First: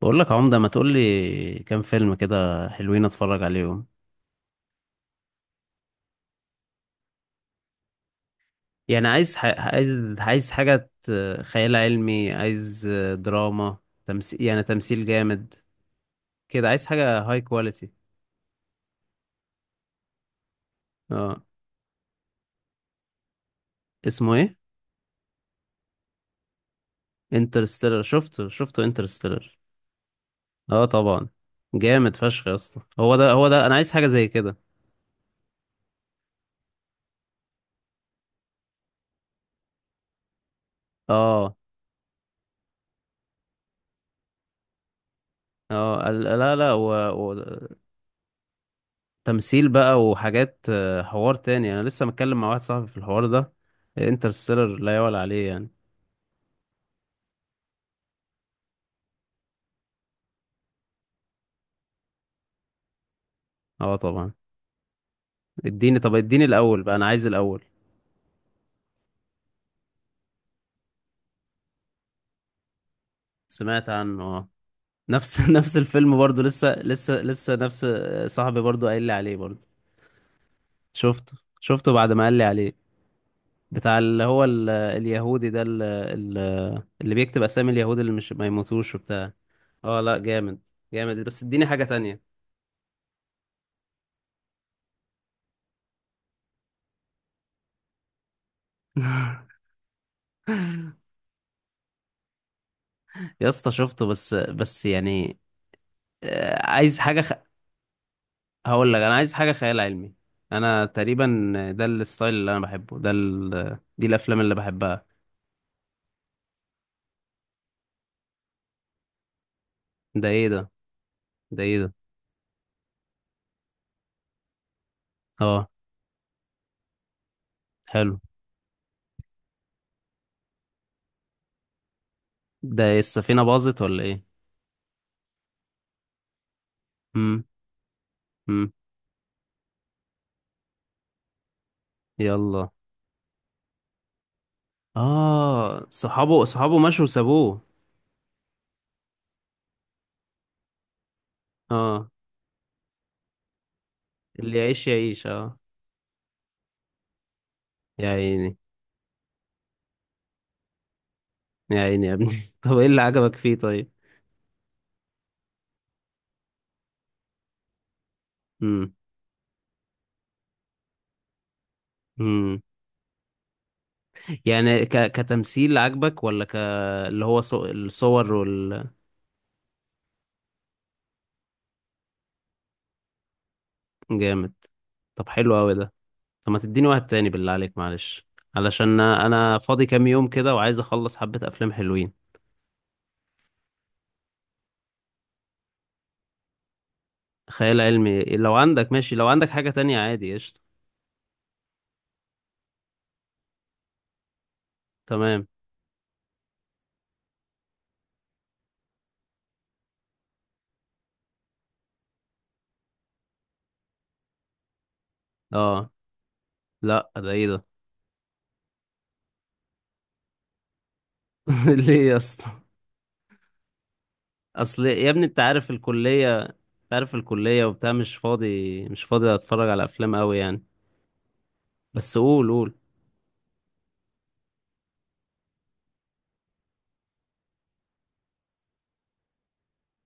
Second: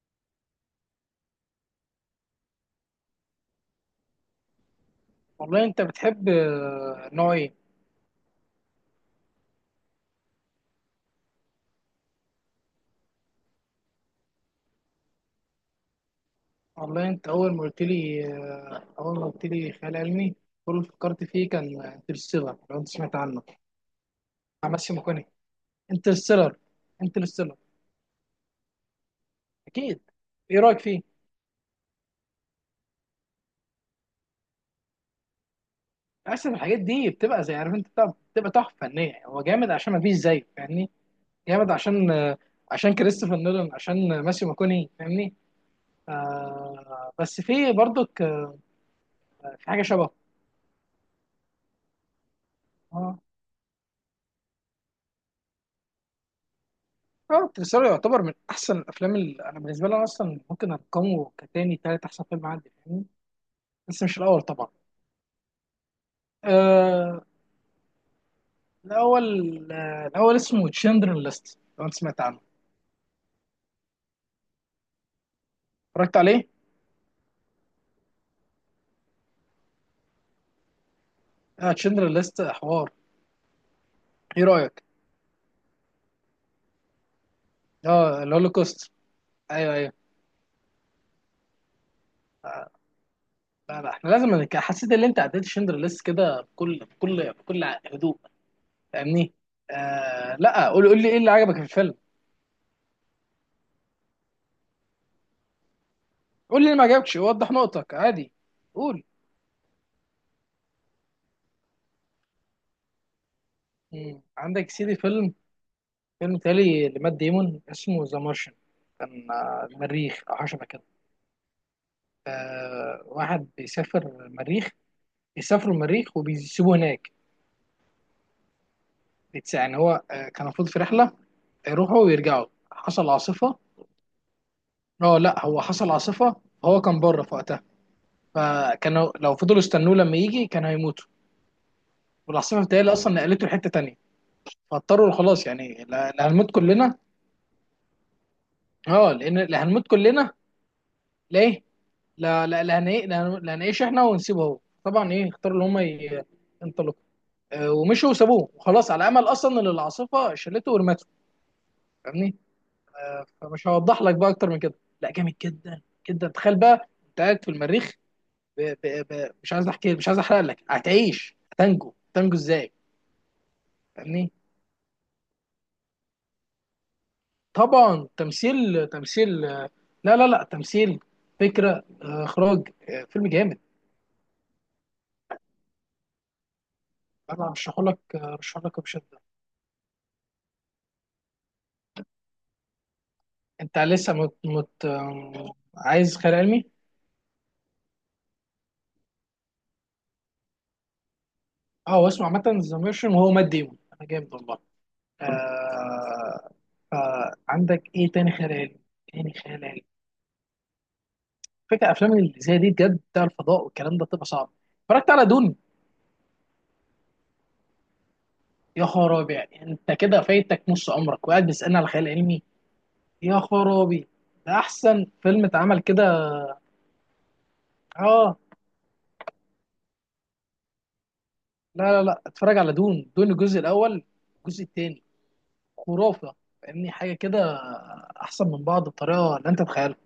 بقول لك عمدة ما تقول لي كام فيلم كده حلوين اتفرج عليهم. والله انت بتحب، نوع ايه؟ يعني عايز عايز حاجة خيال علمي، عايز دراما، تمثيل، يعني تمثيل جامد كده، عايز والله حاجة انت هاي اول ما قلت كواليتي. لي آه، اول ما قلت لي خيال علمي. كل اللي فكرت اه. فيه كان انترستيلر، لو انت سمعت عنه بتاع اسمه ايه؟ ماسيو ماكوني. انترستيلر. انترستيلر. انترستيلر شفته انترستيلر. اكيد. ايه رايك اه فيه؟ طبعا، جامد فشخ يا اسطى، هو ده انا عايز حاجة زي كده. اصلا الحاجات دي بتبقى زي عارف انت بتبقى تحفه فنيه، هو جامد عشان ما فيش زيه، فاهمني. اه. جامد عشان كريستوفر نولان، عشان ماسيو ماكوني، فاهمني. اه لا لا، بس في برضك، في تمثيل حاجه بقى شبهه. وحاجات، حوار تاني، انا لسه متكلم مع واحد صاحبي في آه. الحوار ده. انترستيلر لا يعلى عليه يعني. اه، انترستيلر يعتبر من احسن الافلام اللي انا بالنسبه لي أنا اصلا ممكن ارقمه كتاني تالت احسن فيلم عندي، فاهمني. اه بس مش طبعا. الاول طبعا. اديني، طب اديني الاول بقى، انا آه. عايز الاول. الاول. الاول اسمه تشندر ليست، لو انت سمعت عنه. سمعت عنه اه. نفس نفس اتفرجت الفيلم برضو، عليه. لسه نفس، صاحبي برضو قايل لي عليه برضو. شفته اه شفته تشندر بعد ما قال ليست، لي عليه. حوار. بتاع اللي هو ايه رايك؟ اليهودي ده، اللي بيكتب اسامي اليهود اللي اه مش ما الهولوكوست. يموتوش وبتاع. ايوه ايوه. اه لا جامد. جامد بس اديني حاجة تانية. لا لا، احنا لازم حسيت ان انت عديت تشندر ليست كده بكل بكل بكل هدوء، فاهمني. لا، قول لي ايه اللي عجبك في الفيلم؟ يا اسطى شفته بس يعني، قول لي اللي ما عايز عجبكش، وضح نقطك عادي. هقول لك قول. أنا عايز حاجة خيال علمي. أنا تقريبا ده الستايل اللي أنا بحبه، دي مم. الأفلام اللي عندك سيدي بحبها. فيلم، فيلم تالي لمات ديمون اسمه ذا مارشن. كان، المريخ ده او حاجه إيه شبه ده؟ كده. ده إيه ده؟ آه واحد بيسافر المريخ، أه، بيسافروا المريخ وبيسيبوه هناك. حلو. يعني هو كان المفروض في رحله يروحوا ويرجعوا. ده إيه؟ حصل السفينة عاصفه. باظت ولا إيه؟ اه لا، هو حصل عاصفه، هو كان بره في مم. وقتها، مم. فكانوا لو فضلوا استنوه لما يجي كانوا هيموتوا. والعاصفه يلا. بتاعي اصلا نقلته لحته تانيه، فاضطروا خلاص يعني، آه، لا لا صحابه هنموت صحابه كلنا. مشوا وسابوه. اه لان لا هنموت كلنا. ليه؟ أه. لا لا لا لا لا هنعيش احنا ونسيبه اللي هو. يعيش طبعا، يعيش ايه، أه. اختاروا اللي هم ينطلقوا. يا ومشوا وسابوه عيني، وخلاص، على امل اصلا ان العاصفه شلته ورمته. يا عيني يا ابني. فاهمني. طب إيه اللي عجبك فيه فمش طيب؟ هوضح لك بقى اكتر من كده. لا جامد جدا جدا. تخيل بقى انت قاعد في المريخ، مم. مش عايز احكي، مش عايز احرق لك. هتعيش؟ هتنجو مم. ازاي؟ فاهمني. يعني كتمثيل عجبك ولا اللي هو طبعا الصور وال... تمثيل، لا لا لا تمثيل، فكره، اخراج، فيلم جامد. جامد. طب حلو قوي ده. طب ما تديني واحد تاني انا بالله عليك، ارشحه لك معلش، آه، ارشحه لك علشان بشده. انا فاضي كام يوم كده وعايز اخلص حبة افلام حلوين. انت لسه مت... مت... آم، عايز خيال علمي. خيال علمي، لو عندك ماشي، لو عندك حاجة تانية عادي قشطة. اه واسمه عامه ذا ميرشن، وهو مات ديمون، انا جامد والله. تمام. آه... فعندك ايه تاني خيال علمي؟ تاني خيال علمي. فكرة افلام اللي زي دي بجد، بتاع الفضاء والكلام ده بتبقى صعب. اتفرجت على دون؟ اه لا، ده ايه ده؟ يا خرابي، يعني انت كده فايتك نص عمرك وقاعد بتسالني على ليه خيال يا علمي؟ اسطى؟ يا خرابي. ده اصل احسن يا ابني انت فيلم عارف اتعمل كده. الكلية، انت عارف الكلية وبتاع، مش اه فاضي مش فاضي اتفرج على افلام قوي يعني. لا لا بس لا، قول اتفرج على قول دون الجزء الاول، الجزء الثاني، خرافه، فاهمني. حاجه كده احسن من بعض بطريقه لا انت تتخيلها.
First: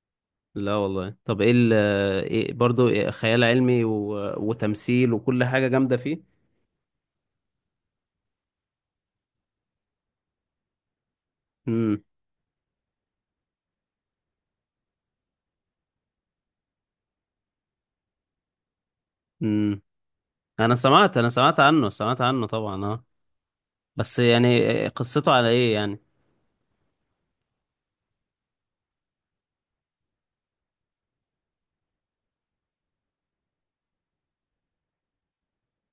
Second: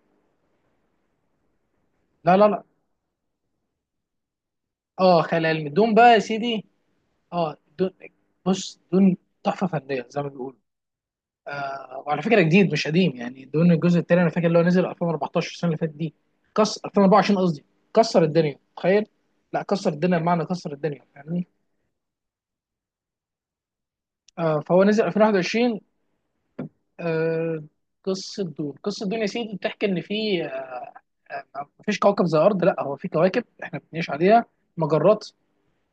لا والله، طب ايه, لا لا إيه لا. برضو؟ إيه، خيال علمي وتمثيل اه وكل خيال حاجة علمي، دون جامدة بقى يا فيه. سيدي. اه دون. بص، دون تحفه فنيه زي ما بيقولوا. وعلى فكره جديد مش قديم، يعني دون الجزء الثاني انا فاكر اللي هو نزل 2014، السنه اللي فاتت دي. كسر. 2024 قصدي. كسر الدنيا، تخيل. لا امم. كسر الدنيا بمعنى كسر انا الدنيا، سمعت انا فاهمني. سمعت عنه سمعت عنه طبعا اه. بس يعني، فهو نزل قصته على ايه 2021. يعني؟ آه قصه دون، قصه دون يا سيدي بتحكي ان في، مفيش كوكب زي الارض، لا هو في كواكب احنا بنعيش عليها، مجرات.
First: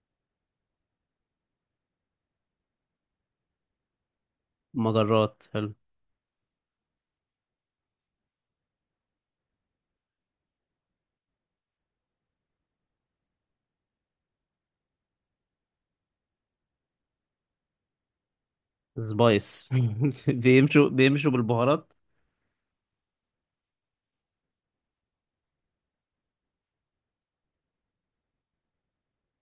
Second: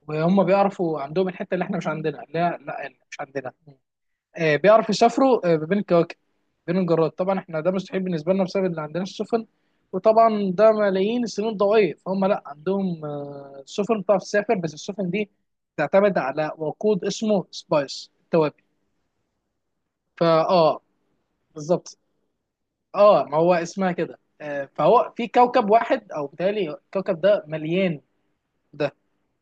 وهم بيعرفوا، عندهم الحته اللي احنا مش عندنا اللي هي لا اللي مش عندنا، بيعرفوا مجرات، يسافروا ما حلو. بين الكواكب، بين المجرات. طبعا احنا ده مستحيل بالنسبه لنا بسبب اللي عندنا السفن، وطبعا ده ملايين السنين الضوئيه. فهم لا عندهم، سفن بتعرف تسافر، بس السفن دي تعتمد على وقود اسمه سبايس، التوابل. سبايس. فا اه بيمشوا بيمشوا بالبهارات. بالظبط. اه ما هو اسمها كده، فهو في كوكب واحد او بالتالي الكوكب ده مليان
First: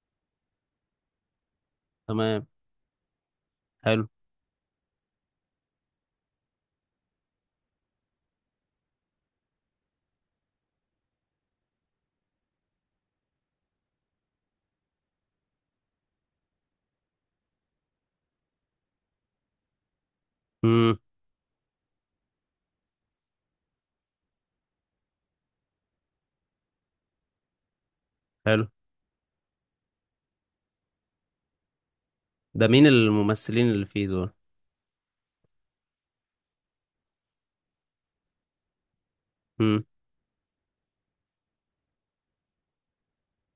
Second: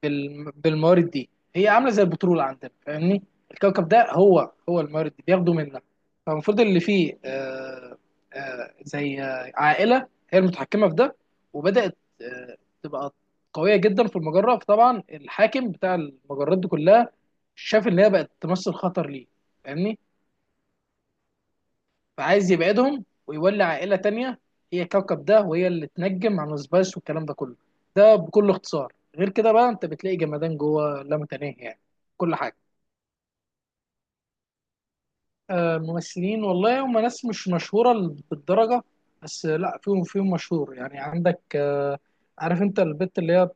بالموارد دي، هي عامله زي البترول تمام. عندنا، فاهمني. الكوكب حلو. ده هو، هو الموارد دي بياخدوا منها. فالمفروض اللي فيه، زي عائله هي المتحكمه في ده، وبدات تبقى قويه جدا في المجره. فطبعا الحاكم بتاع المجرات دي كلها شاف ان هي بقت تمثل خطر ليه، فاهمني. امم. فعايز يبعدهم ويولي عائلة تانية هي الكوكب ده، وهي اللي تنجم عن السبايس والكلام ده كله. ده بكل حلو. اختصار، غير كده بقى انت بتلاقي جمدان جوه لا متناهي يعني، كل حاجة. ده مين الممثلين اللي فيه دول؟ ممثلين والله هم ناس مش مشهورة بالدرجة، بس لا امم. فيهم مشهور يعني. عندك، عارف انت البت اللي هي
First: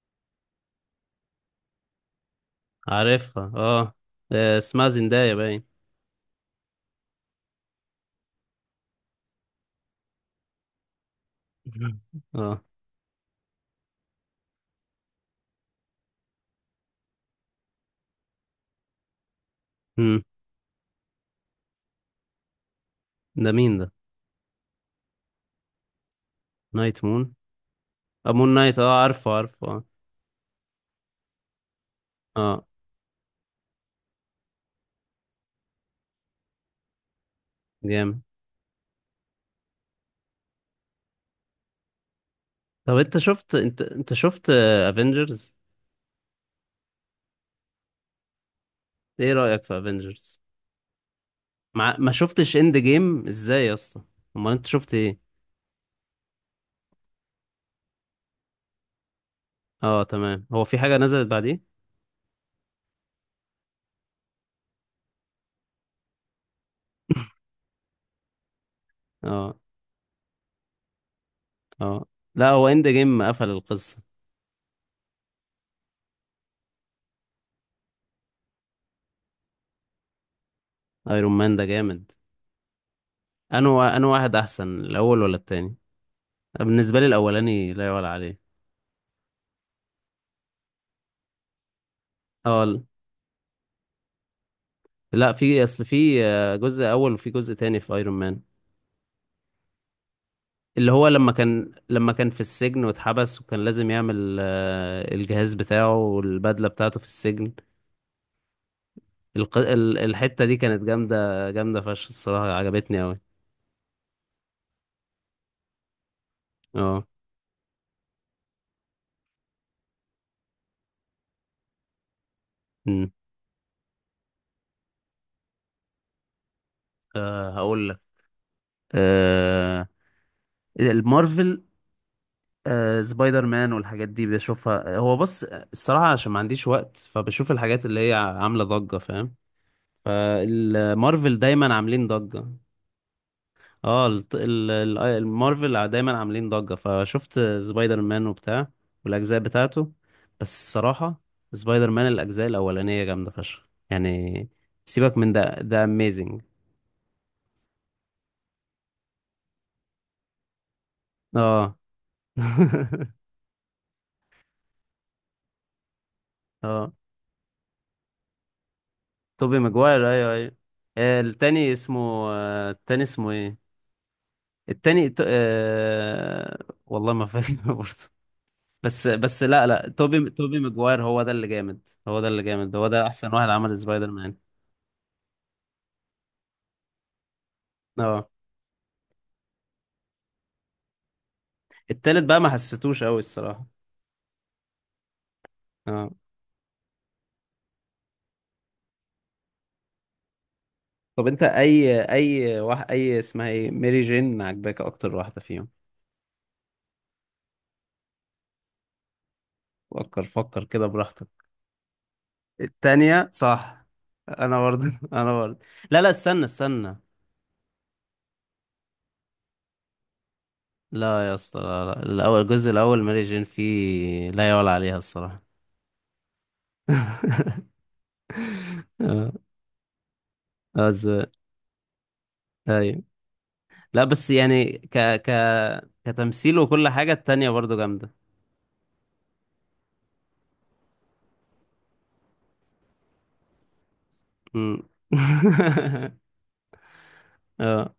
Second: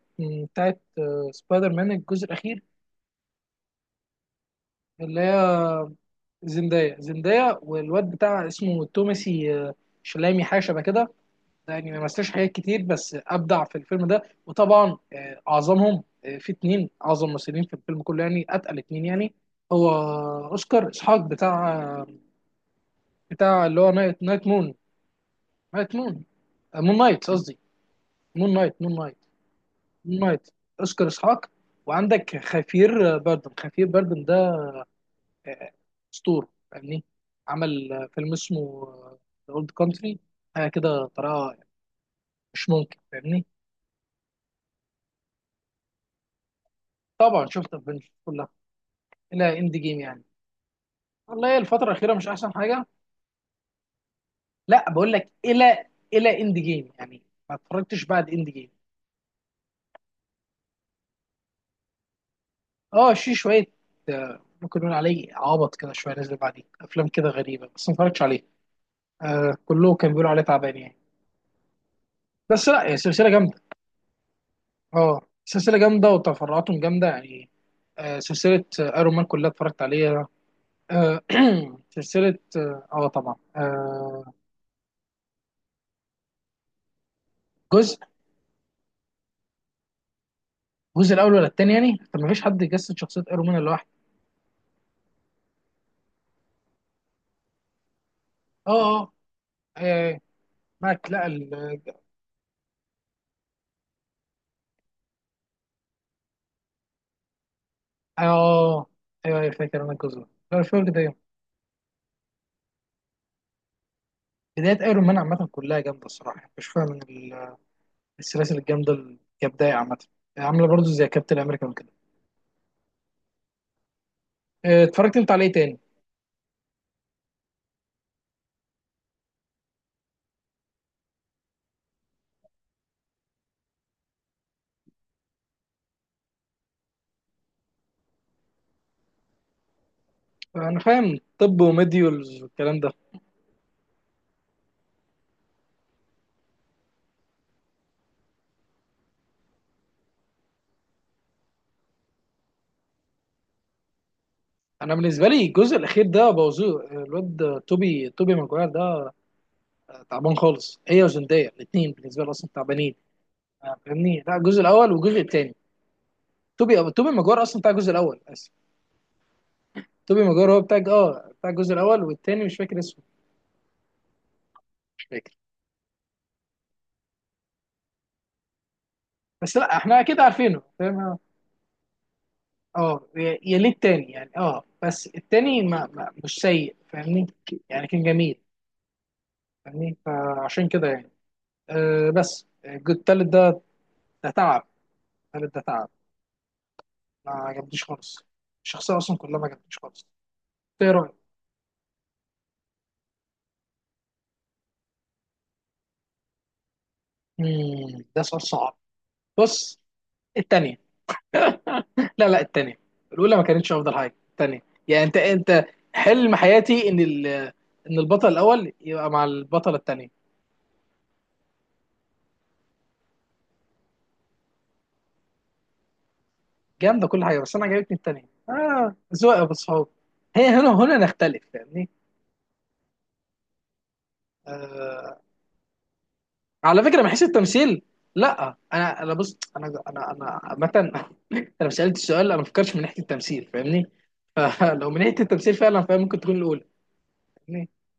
بتاعت سبايدر مان الجزء الأخير، عارفها اه. اسمها اللي زندايا باين. هي زندايا، والواد بتاع اسمه توماسي شلامي حاجة شبه كده. يعني ما مثلش حاجات اه. كتير بس ابدع في الفيلم ده. وطبعا اعظمهم، في اتنين اعظم ممثلين في الفيلم كله يعني، اتقل اتنين يعني. هو امم. اوسكار اسحاق، بتاع ده بتاع مين اللي ده؟ هو نايت مون، نايت مون، نايت مون نايت مون، قصدي. امون مون نايت. نايت، اه مون نايت. عارفه عارفه اه. مون نايت. اوسكار اسحاق. وعندك اه خفير، بردن، خفير بردن ده، آه، اسطوره يعني. عمل جامد. فيلم اسمه ذا اولد كونتري، حاجه كده طريقه مش طب ممكن، انت فاهمني. شفت، انت شفت افنجرز؟ طبعا شفت افنجرز كلها ايه الى رأيك اند في جيم يعني، افنجرز؟ والله الفترة ما ما الأخيرة مش أحسن شفتش اند حاجة. جيم ازاي يا اسطى؟ امال انت لا شفت بقول ايه؟ لك إلى، إلى إند جيم يعني، ما اتفرجتش بعد إند جيم. اه تمام، هو في حاجه نزلت بعديه؟ أه في شوية، ممكن نقول عليه عبط كده شوية، نزل بعديه أفلام كده غريبة بس ما اتفرجتش عليه. اه. كله كان بيقولوا عليه تعبان يعني. اه لا، هو بس لا اند هي جيم سلسلة قفل جامدة، القصه. أه سلسلة جامدة وتفرعاتهم جامدة يعني. سلسلة أيرون مان كلها اتفرجت عليها. آه ايرون مان ده جامد. سلسلة أه آه، طبعا انا واحد احسن، الاول ولا التاني؟ بالنسبه لي الاولاني لا جزء. يعلى عليه. الجزء الأول ولا التاني يعني، طب ما فيش حد اه يجسد شخصية أيرون مان لوحده. لا، في اصل في، جزء اول وفي جزء تاني في ايرون مان. أه. أه. آه، اللي هو معك لا لما كان ال لما كان في السجن واتحبس، وكان لازم يعمل، الجهاز بتاعه والبدله بتاعته في السجن. اه، ايوه ايوه، فاكر انا الجزء ده. الحته دي لا مش كانت فاكر ده ايه. جامده فشخ الصراحه، عجبتني قوي. بداية ايرون مان عامة كلها جامدة الصراحة يعني، مش فاهم من اه. السلاسل الجامدة كبداية عامة، عاملة برضو زي كابتن امريكا وكده. امم. اتفرجت انت عليه تاني؟ أه هقول لك. أه المارفل. أه، سبايدر مان والحاجات دي بشوفها، هو بص الصراحة عشان ما عنديش وقت، فبشوف الحاجات اللي هي عاملة ضجة، فاهم؟ انا فاهم. فالمارفل طب دايما عاملين وميديولز ضجة. والكلام ده. اه المارفل دايما عاملين ضجة، فشفت سبايدر مان وبتاع والأجزاء بتاعته. بس الصراحة سبايدر مان الأجزاء الأولانية جامدة فشخ يعني. انا سيبك بالنسبة من لي ده، الجزء ده الاخير ده اميزنج. بوظوه، الواد توبي ماجواير ده تعبان خالص، هي وزندية اه. الاتنين بالنسبة لي اصلا تعبانين. فاهمني. لا الجزء الاول والجزء التاني توبي اه توبي ماجواير اصلا بتاع الجزء الاول. اسف. توبي ماجواير، توبي ايوه ايوه. ماجواير هو بتاع، آه، اه بتاع التاني الجزء اسمه الاول والتاني، مش فاكر التاني اسمه. اسمه ايه؟ مش التاني فاكر. والله ما فاكر برضه. بس بس لا لا لا، احنا اكيد توبي عارفينه، ماجواير فاهم. هو ده اللي جامد، هو ده اللي جامد. هو ده اه احسن يا واحد يا ليه عمل سبايدر التاني يعني، مان. اه بس التاني ما مش سيء، فاهمني. يعني كان اه. جميل، فاهمني، فعشان كده يعني. التالت بقى بس ما الجزء حسيتوش قوي التالت ده، الصراحة. ده تعب. التالت ده تعب، اه. ما عجبنيش خالص. الشخصية أصلا كلها ما عجبتنيش خالص. إيه رأيك؟ طب انت اي اي واحد اي اسمها ايه، ميري جين، عجباك اكتر واحدة فيهم؟ مم، ده سؤال صعب. بص. فكر فكر التانية. كده براحتك. لا لا التانية. التانية الأولى ما كانتش صح. أفضل حاجة، انا التانية برضه. يعني أنت انا برضه أنت لا لا، حلم استنى حياتي استنى. إن البطل الأول يبقى مع البطلة التانية، لا يا اسطى لا لا، الأول، الجزء الأول ماري جين فيه لا يعلى عليها الصراحة. جامدة كل حاجة. بس أنا عجبتني التانية، اه. ذوق يا أبو الصحاب. هي هنا آه، هنا ز- نختلف، فاهمني. أيوة. لا بس يعني ك آه ك كتمثيل على وكل فكرة من حاجة حيث التانية برضو التمثيل، جامدة. لا أنا بص، أنا عامة أنا مش سألت السؤال، أنا ما فكرتش من ناحية التمثيل، فاهمني. أمم. فلو من ناحية التمثيل فعلا فهي ممكن تكون الأولى. اه.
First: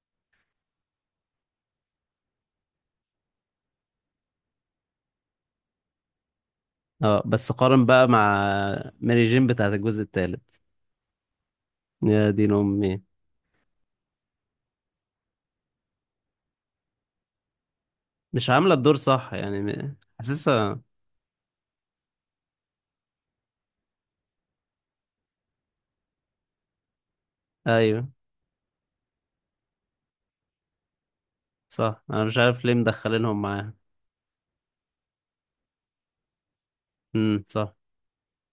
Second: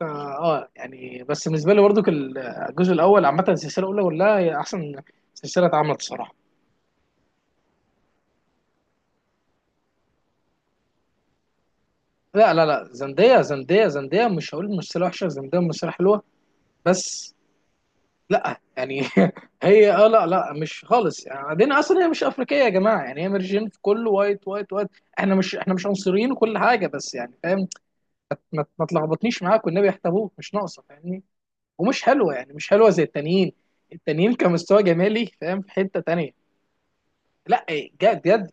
فا اه يعني بس بالنسبه لي برضو الجزء الاول، عامه السلسله الاولى كلها هي احسن سلسله اتعملت الصراحه. اه بس قارن بقى مع ماري جين بتاعت الجزء التالت، يا دين لا لا لا، أمي. زندية، زندية، زندية، مش هقول ممثلة وحشة، زندية ممثلة حلوة بس. مش لا عاملة الدور يعني صح يعني، هي لا لا حاسسها. مش خالص يعني، بعدين اصلا هي مش افريقية يا جماعة، يعني هي مرجين في كله وايت وايت وايت. احنا مش عنصريين وكل حاجة، بس يعني فاهم. أيوة ما تلخبطنيش معاك والنبي، يحتبوك مش ناقصة، فاهمني. ومش صح، أنا حلوة، مش يعني عارف مش ليه حلوة زي مدخلينهم التانيين، معاها. التانيين كمستوى جمالي فاهم، في حتة تانية. لا، صح. جد جد.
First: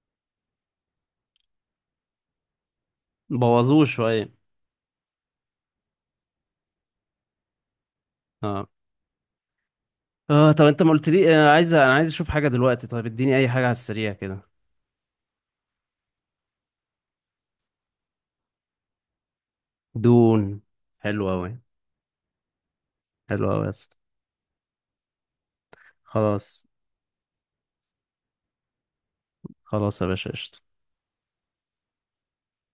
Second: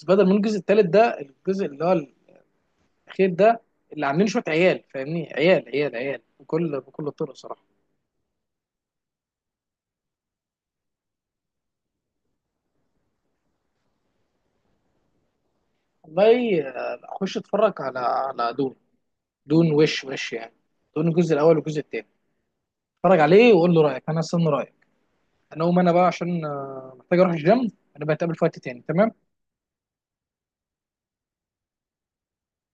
سبايدر مان الجزء الثالث ده، الجزء اللي هو الاخير ده، بوظوه اللي عاملين شوية. شويه عيال، فاهمني. عيال عيال عيال بكل بكل الطرق صراحه. اه. اه طب انت ما قلت لي، انا عايز اشوف حاجه دلوقتي، طيب اديني اي حاجه على السريع كده. والله، اخش اتفرج على دون. دون وش دون. يعني دون حلو الجزء قوي. الاول والجزء الثاني. اتفرج حلو عليه قوي يا وقول له اسطى. رايك، انا استنى رايك. انا اقوم انا بقى عشان خلاص. محتاج اروح الجيم. انا بتقابل في وقت تاني، تمام. خلاص يا باشا قشطة.